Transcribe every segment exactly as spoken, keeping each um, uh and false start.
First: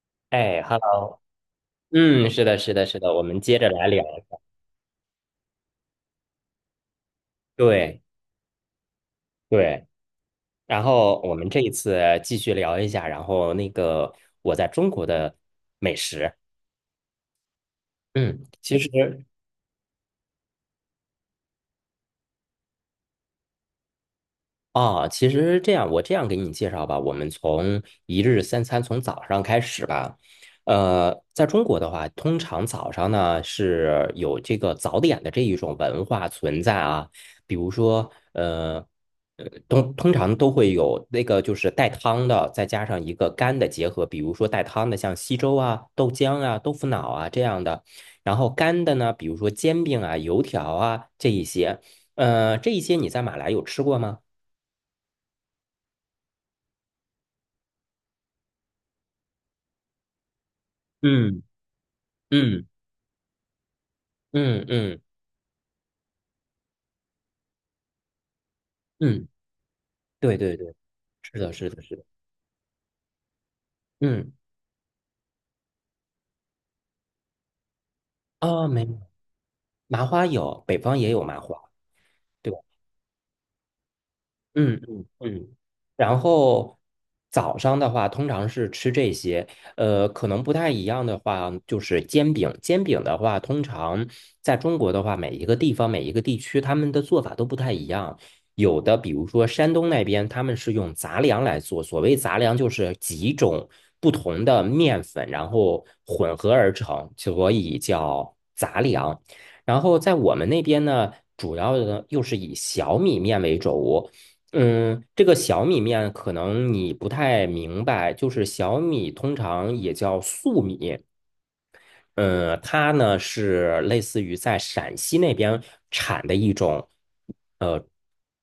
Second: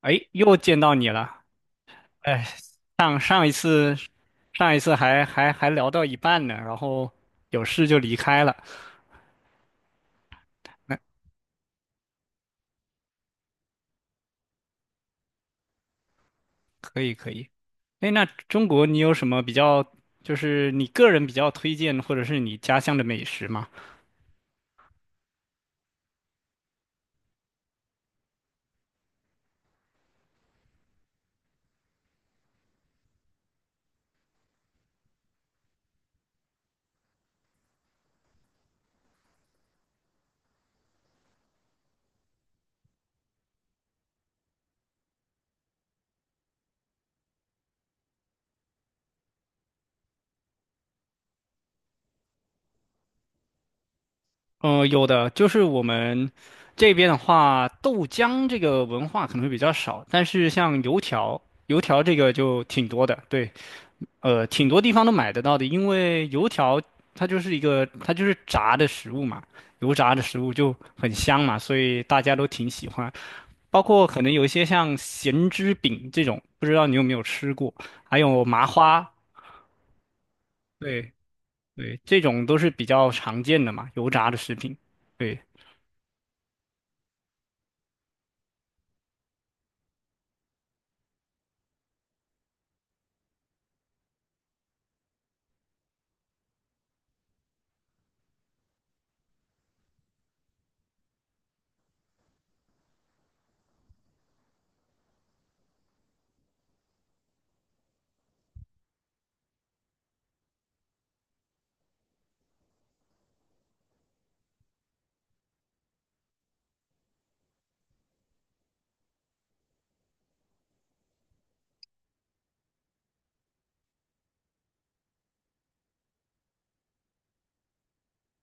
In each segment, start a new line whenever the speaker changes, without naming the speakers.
哎，又
哎
见到你
，Hello，
了。
嗯，是
哎，
的，是的，是的，
上
我们
上一
接着来
次，
聊，
上一次还还还聊到一半呢，然后有事就
对
离开了。
对，然
那
后我们这一次继续聊一下，然后那个我在中国的美食。
可以可以。哎，那
嗯，
中
其
国
实
你有什么比较，就是你个人比较推荐或者是你家乡的美食吗？
啊，其实这样，我这样给你介绍吧，我们从一日三餐从早上开始吧。呃，在中国的话，通常早上呢是有这个早点的这一种文化存在啊。比如说，呃，呃，通通常都会有那个就是带汤的，再加上一个干的结合。比如说带汤的像稀粥啊、豆浆啊、豆腐脑啊这样的，然后干的呢，比如说煎饼啊、油条啊这一些。呃，这一些你在马来有吃过吗？
呃，有的，就是我们这边的话，豆浆这个文化可能会比较少，但是像油条，
嗯
油条这个就
嗯
挺多的。对。呃，
嗯
挺多地
嗯
方都买得到的，因为油条它就是一个它就是炸的食物
嗯，
嘛，油炸的
对
食物
对对，
就很
是
香
的，
嘛，
是
所
的，是
以
的。
大家都挺喜欢。包括可能
嗯，
有一些像咸汁饼这种，不知道你有没有吃过，还有麻
啊，没有，
花，
麻花有，北方也
对
有麻花，
对，这种
对
都
吧？
是比较常见的嘛，油炸的食品。
嗯嗯
对，
嗯。然后早上的话，通常是吃这些。呃，可能不太一样的话，就是煎饼。煎饼的话，通常在中国的话，每一个地方、每一个地区，他们的做法都不太一样。有的，比如说山东那边，他们是用杂粮来做。所谓杂粮，就是几种不同的面粉，然后混合而成，所以叫杂粮。然后在我们那边呢，主要的又是以小米面为主。嗯，这个小米面可能你不太明白，就是小米通常也叫粟米。嗯，它呢是类似于在陕西那边产的一种呃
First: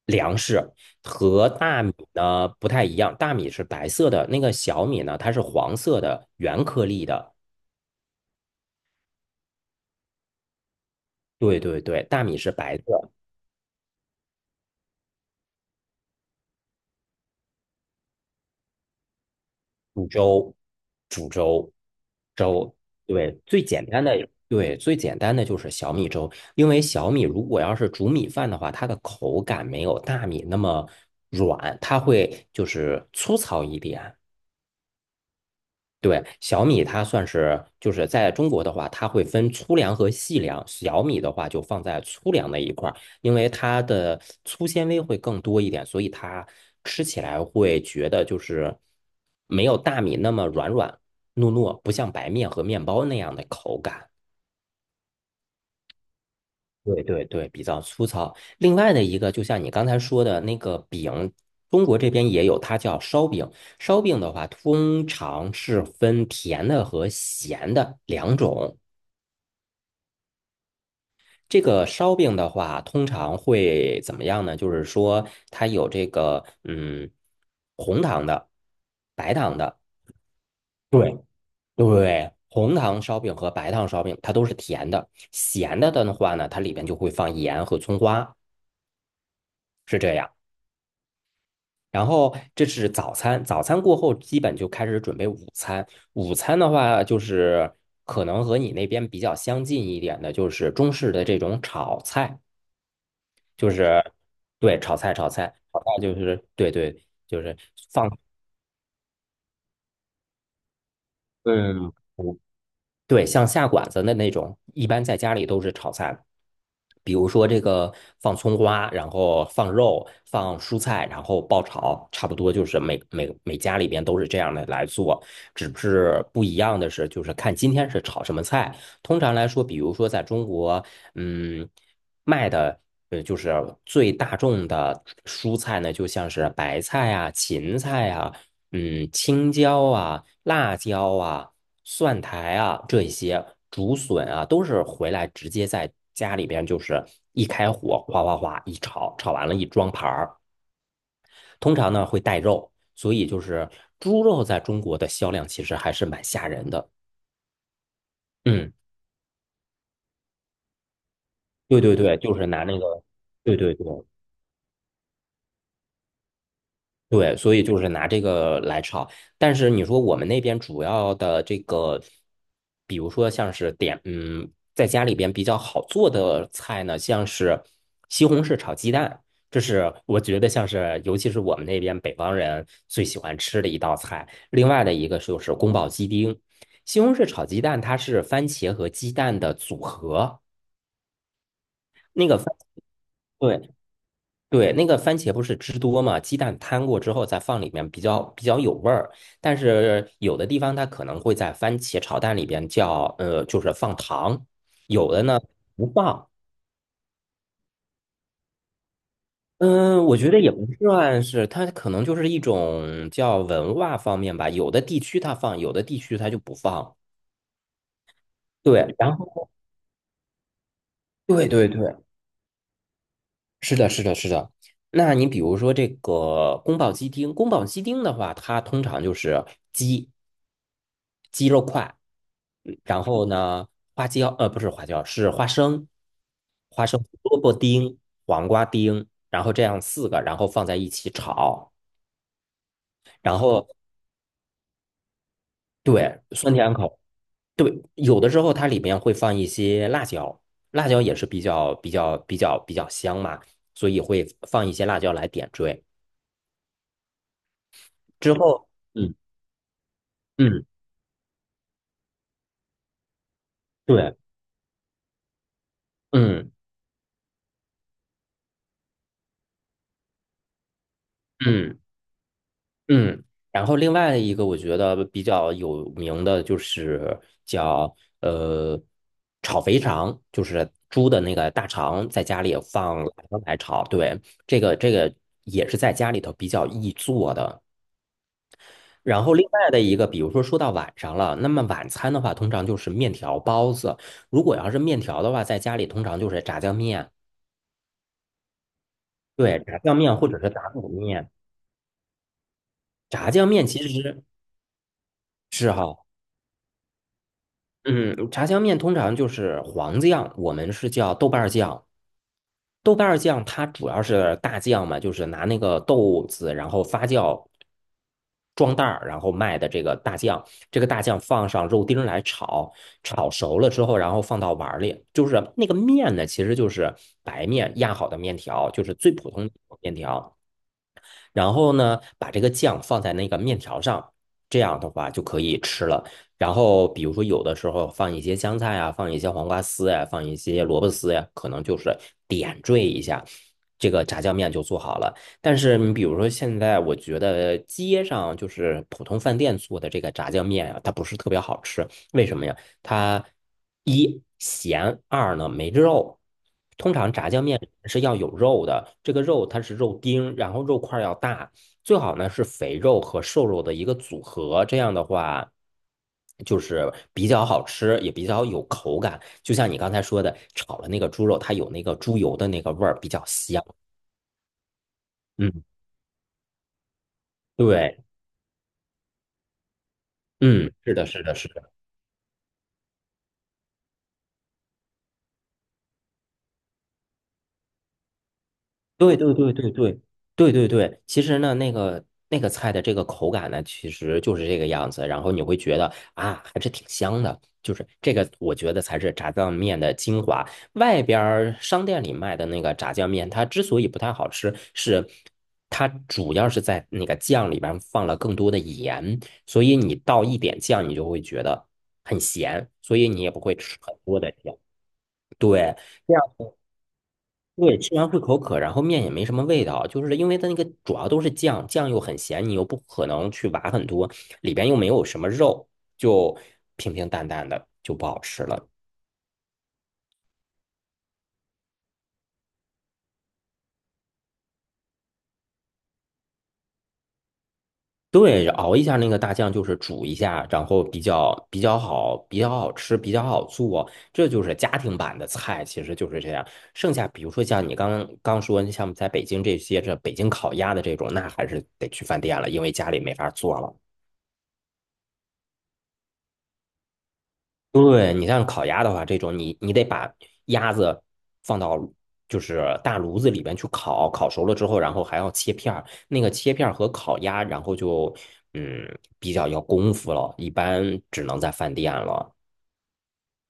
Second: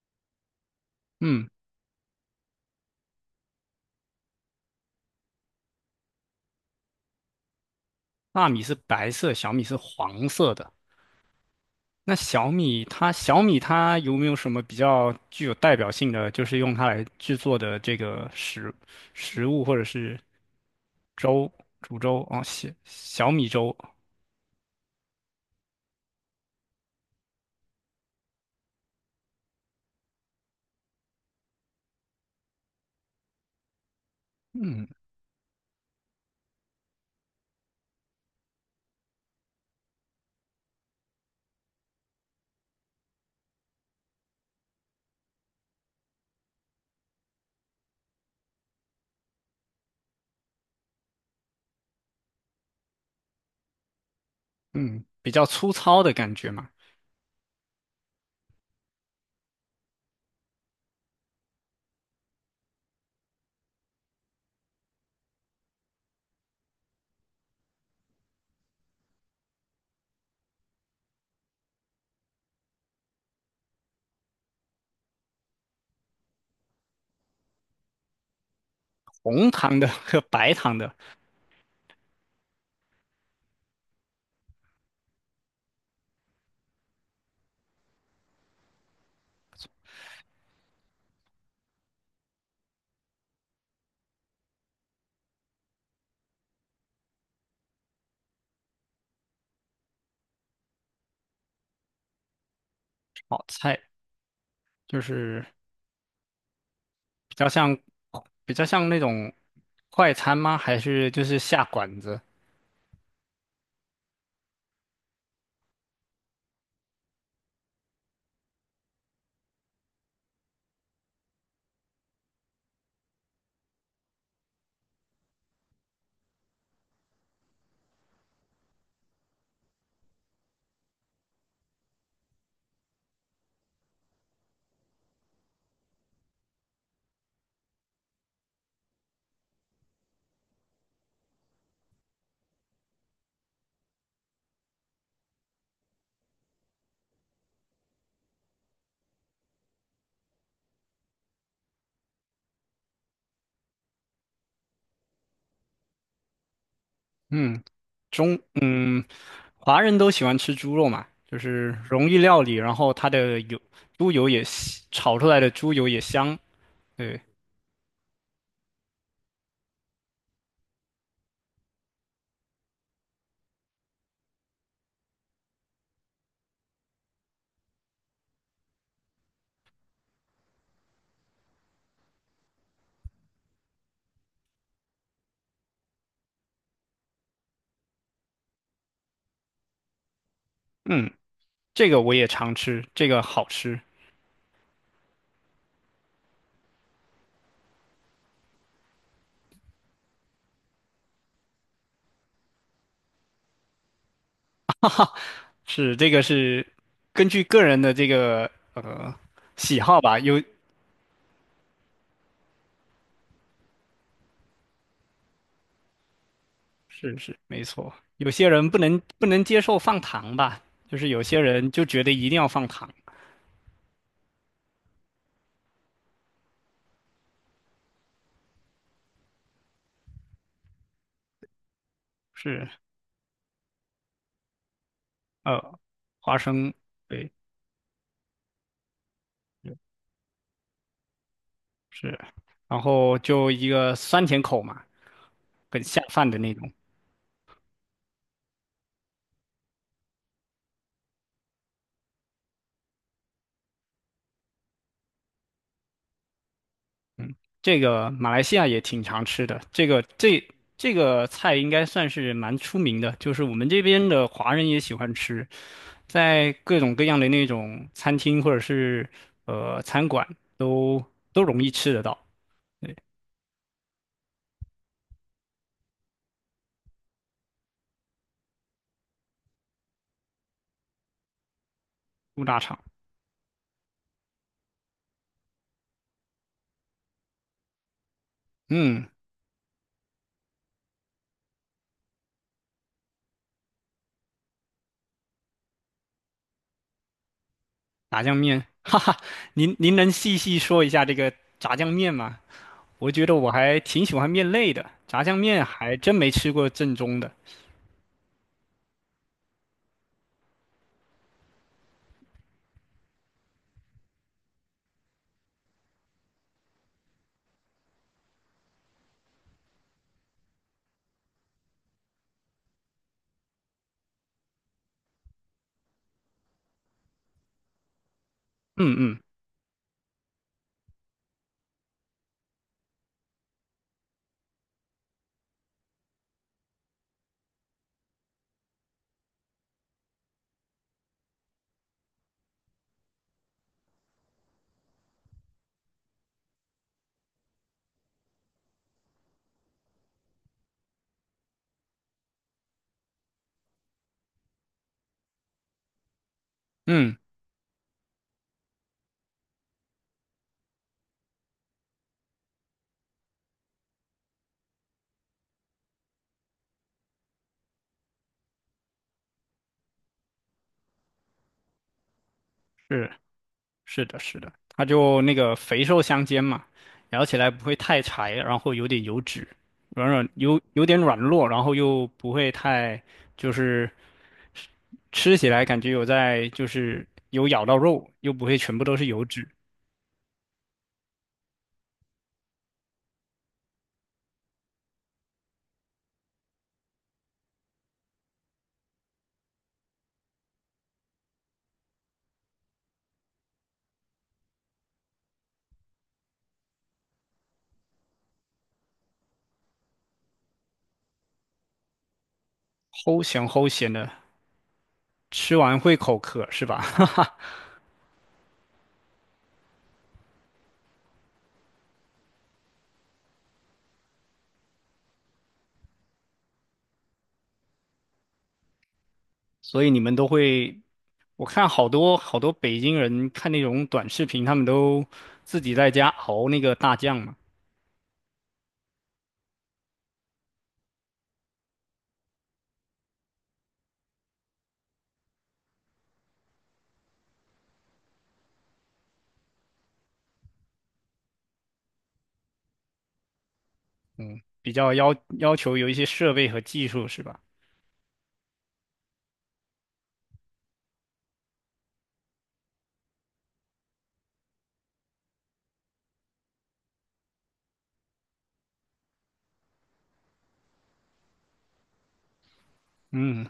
粮食，
嗯，
和大米呢不太一样，大米是白色的，那个小米呢它是黄色的，圆颗粒的。
大米是白色，小米是黄色的。
对对对，
那
大米
小
是白
米它
色。
小米它有没有什么比较具有代表性的，就是用它来制作的这个食食物或者
煮
是
粥，煮
粥，
粥，
煮粥哦，小
粥，
小
对，
米
最
粥，
简单的，对，最简单的就是小米粥。因为小米如果要是煮米饭的话，它的口感没有大米那么软，它会就是粗糙一点。
嗯
对，小米它算是就是在中国的话，它会分粗粮和细粮。小米的话就放在粗粮那一块儿，因为它的粗纤维会更多一点，所以它吃起来会觉得就是没有大米那么软软糯糯，不像白面和面包那样的口感。
嗯，比较粗糙的感觉嘛，
对对对，比较粗糙。另外的一个，就像你刚才说的那个饼，中国这边也有，它叫烧饼。烧饼的话，通常是分甜的和咸的两种。这个烧饼的话，通常会怎么样呢？就是说，它有这个嗯，红糖的、白
红
糖
糖
的。
的和白糖的
对对，红糖烧饼和白糖烧饼，它都是甜的。咸的的话呢，它里边就会放盐和葱花，是这样。然后这是早餐，早餐过后基本就开始准备午餐。午餐的话，就是可能和你那边比较相近一点的，就是中式的这种炒菜。
炒
就
菜，
是对炒
就
菜，炒
是
菜，炒菜就是对对，
比
就
较
是
像
放
比较像那种快餐吗？还是就是下
对对
馆子？
对，对，像下馆子的那种，一般在家里都是炒菜。比如说这个放葱花，然后放肉，放蔬菜，然后爆炒，差不多就是每每每家里边都是这样的来做，只是不一样的是，就是看今天是炒什么菜。通常来说，比如说在中国，嗯，卖的呃就是最大众的蔬菜呢，就像是白菜啊、芹菜啊。嗯，青椒啊、辣椒啊、蒜苔啊这一些竹笋啊，都是回来直接在家里边就是一开火，哗哗哗一炒，炒完了一装盘儿。通常呢会带肉，所以就是猪肉在中国的销量其实还是蛮吓人的。
嗯，中
嗯，
嗯，华人都喜欢吃猪肉嘛，就是
对对
容易
对，就
料
是
理，
拿
然
那
后
个，
它的
对
油，
对对，
猪油也香，炒出来的猪油也香。对，
对，所以就是拿这个来炒。但是你说我们那边主要的这个，比如说像是点，嗯，在家里边比较好做的菜呢，像是西红柿炒鸡蛋，这是我觉得像是，尤其是我们那边北方人最喜欢吃的一道菜。另外的一个就是宫保鸡丁。西红柿炒鸡蛋它是番茄和鸡蛋的组合。
嗯，这个我也
那个番。
常吃，这个好
对，
吃，
对，那个番茄不是汁多嘛，鸡蛋摊过之后再放里面比较比较有味儿。但是有的地方它可能会在番茄炒蛋里边叫呃，就是放糖，有的呢不
是这个
放。
是根据个人的这个呃喜好
嗯，我
吧，
觉得
有
也不算是，它可能就是一种叫文化方面吧，有的地区它放，有的地区它就不放。
是是没错，有些人不
对，
能
然
不能
后
接受放糖吧，就是有些
对对
人
对，
就觉得一定要放糖，
是的，是的，是的。那你比如说这个宫保鸡丁，宫保鸡丁的话，它通常就是鸡。鸡肉块，
是
然后呢，花椒，呃，不是花椒，是花
呃
生，
花生。
花生、
对。
萝卜丁、黄瓜丁，然后这样四个，然后放在一起炒，
是，然后
然
就
后
一个酸甜口嘛，很下
对，
饭的那
酸
种。
甜口。对，有的时候它里面会放一些辣椒，辣椒也是比较比较比较比较香嘛，所以会放一些辣椒来点缀。
这个马
之
来西亚
后，
也挺
嗯
常吃的，这个这
嗯，
这个菜应该算是蛮出名的，就是我们这边
对，
的华人也喜欢吃，
嗯
在各种各样的那种餐厅或者是呃餐馆都都容易
嗯。
吃得到。对，
嗯，然后另外一个我觉得比较有名的就是叫呃炒肥肠，就是猪的那个大肠，在家
猪
里
大肠，
放辣椒来炒。对，这个这个也是在家里头比较易做的。
嗯，
然后另外的一个，比如说说到晚上了，那么晚餐的话，通常就是面条、包子。如果要是面条的话，在家里通常就是炸酱面。
炸酱面，哈哈，
对，
您
炸
您
酱
能
面或
细
者是
细
打
说
卤
一下这
面。
个炸酱面吗？我觉
炸
得
酱
我
面
还
其
挺喜
实
欢面类的，炸酱面
是
还
哈。
真没吃过正宗的。
嗯，炸酱面通常就是黄酱，我们是叫豆瓣儿酱。豆瓣儿酱它主要是大酱嘛，就是拿那个豆子，然后发酵装袋儿，然后卖的这个大酱。这个大酱放上肉丁儿来炒，炒熟了之后，然后放到碗儿里。就是那个面呢，其实就是白面压好的面条，就是
嗯
最
嗯
普通的面条。然后呢，把这个酱放在那个面条上，这样的话就可以吃了。然后比如说有的时候放一些香菜啊，放一些黄瓜丝呀、放一些萝卜丝呀、可能就是点缀一下，这个炸酱面就做好了。但是你比如说现在，我觉得街上就是普通饭店做的这个炸酱面啊，它不是特别好吃。为什么呀？它一咸，二呢没肉。通常
嗯，
炸酱面是要有肉的，这个肉它是肉丁，然后肉块儿要大，最好呢是肥肉和瘦肉的一个组合，这样的话就是比较好吃，也比较有口感。就像你刚才说的，炒了那个猪肉，它有那个猪油的那个味儿，比
是
较香。
是的，是的，它就那个
嗯，
肥瘦相间嘛，咬起来不会
对，
太柴，然后有点油脂，软软有
嗯，
有
是
点
的，
软
是的，
糯，
是
然
的。
后又不会太，就是吃起来感觉有在就是有咬到肉，又不会全部都是
对
油
对
脂，
对对对对对对，其实呢，那个那个菜的这个口感呢，其实就是这个样子，然后你会觉得啊，还是挺香的，就是这个，我觉得才是炸酱面的精华。外边儿商店里卖的那个炸酱面，它之所以不太好吃，是它主要是在那个酱里边放了更多的盐，所以你倒一点酱，你就会觉得很咸，所以你
齁
也不
咸
会
齁
吃
咸
很
的，
多的酱。
吃
对。
完会
这
口
样。
渴是吧？哈哈，
对，吃完会口渴，然后面也没什么味道，就是因为它那个主要都是酱，酱又很咸，你又不可能去挖很多，里边又没有什么肉，就平平淡淡的就不好吃了。
所以你们都会，我看好多好多北京人看那种短视频，他们都自己在家熬那个大酱嘛。
对，熬一下那个大酱，就是煮一下，然后比较比较好，比较好吃，比较好做，这就是家庭版的菜，其实就是这样。剩下比如说像你刚刚说，像在北京这些这北京烤鸭的这种，那还是得去饭店了，因为家里没法做了。
嗯，比较要要求有一些设备和技术是吧？
对，你像烤鸭的话，这种你你得把鸭子放到就是大炉子里边去烤，烤熟了之后，然后还要切片儿。那个切片儿和烤鸭，然后就嗯比较要功夫了，一般只能在饭店了。
嗯，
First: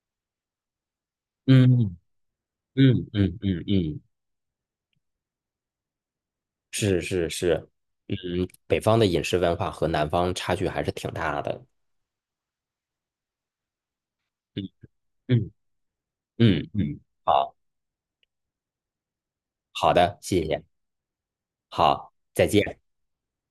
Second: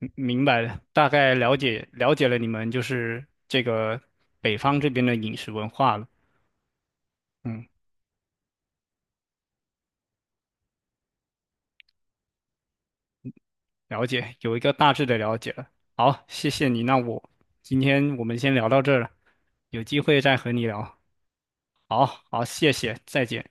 明明白了，大概了解
嗯
了解了你们就
嗯
是
嗯嗯
这个
嗯，
北方这边的饮食文化了。
是是
嗯，
是，嗯，北方的饮食文化和南方差距还是挺大的。
了解，有一
嗯
个大致的了
嗯
解了。好，谢谢
嗯
你，那
嗯，
我
好
今天我们先聊到这儿了，有
好
机
的，
会再
谢
和
谢，
你聊。好
好，
好，
再见。
谢谢，再见。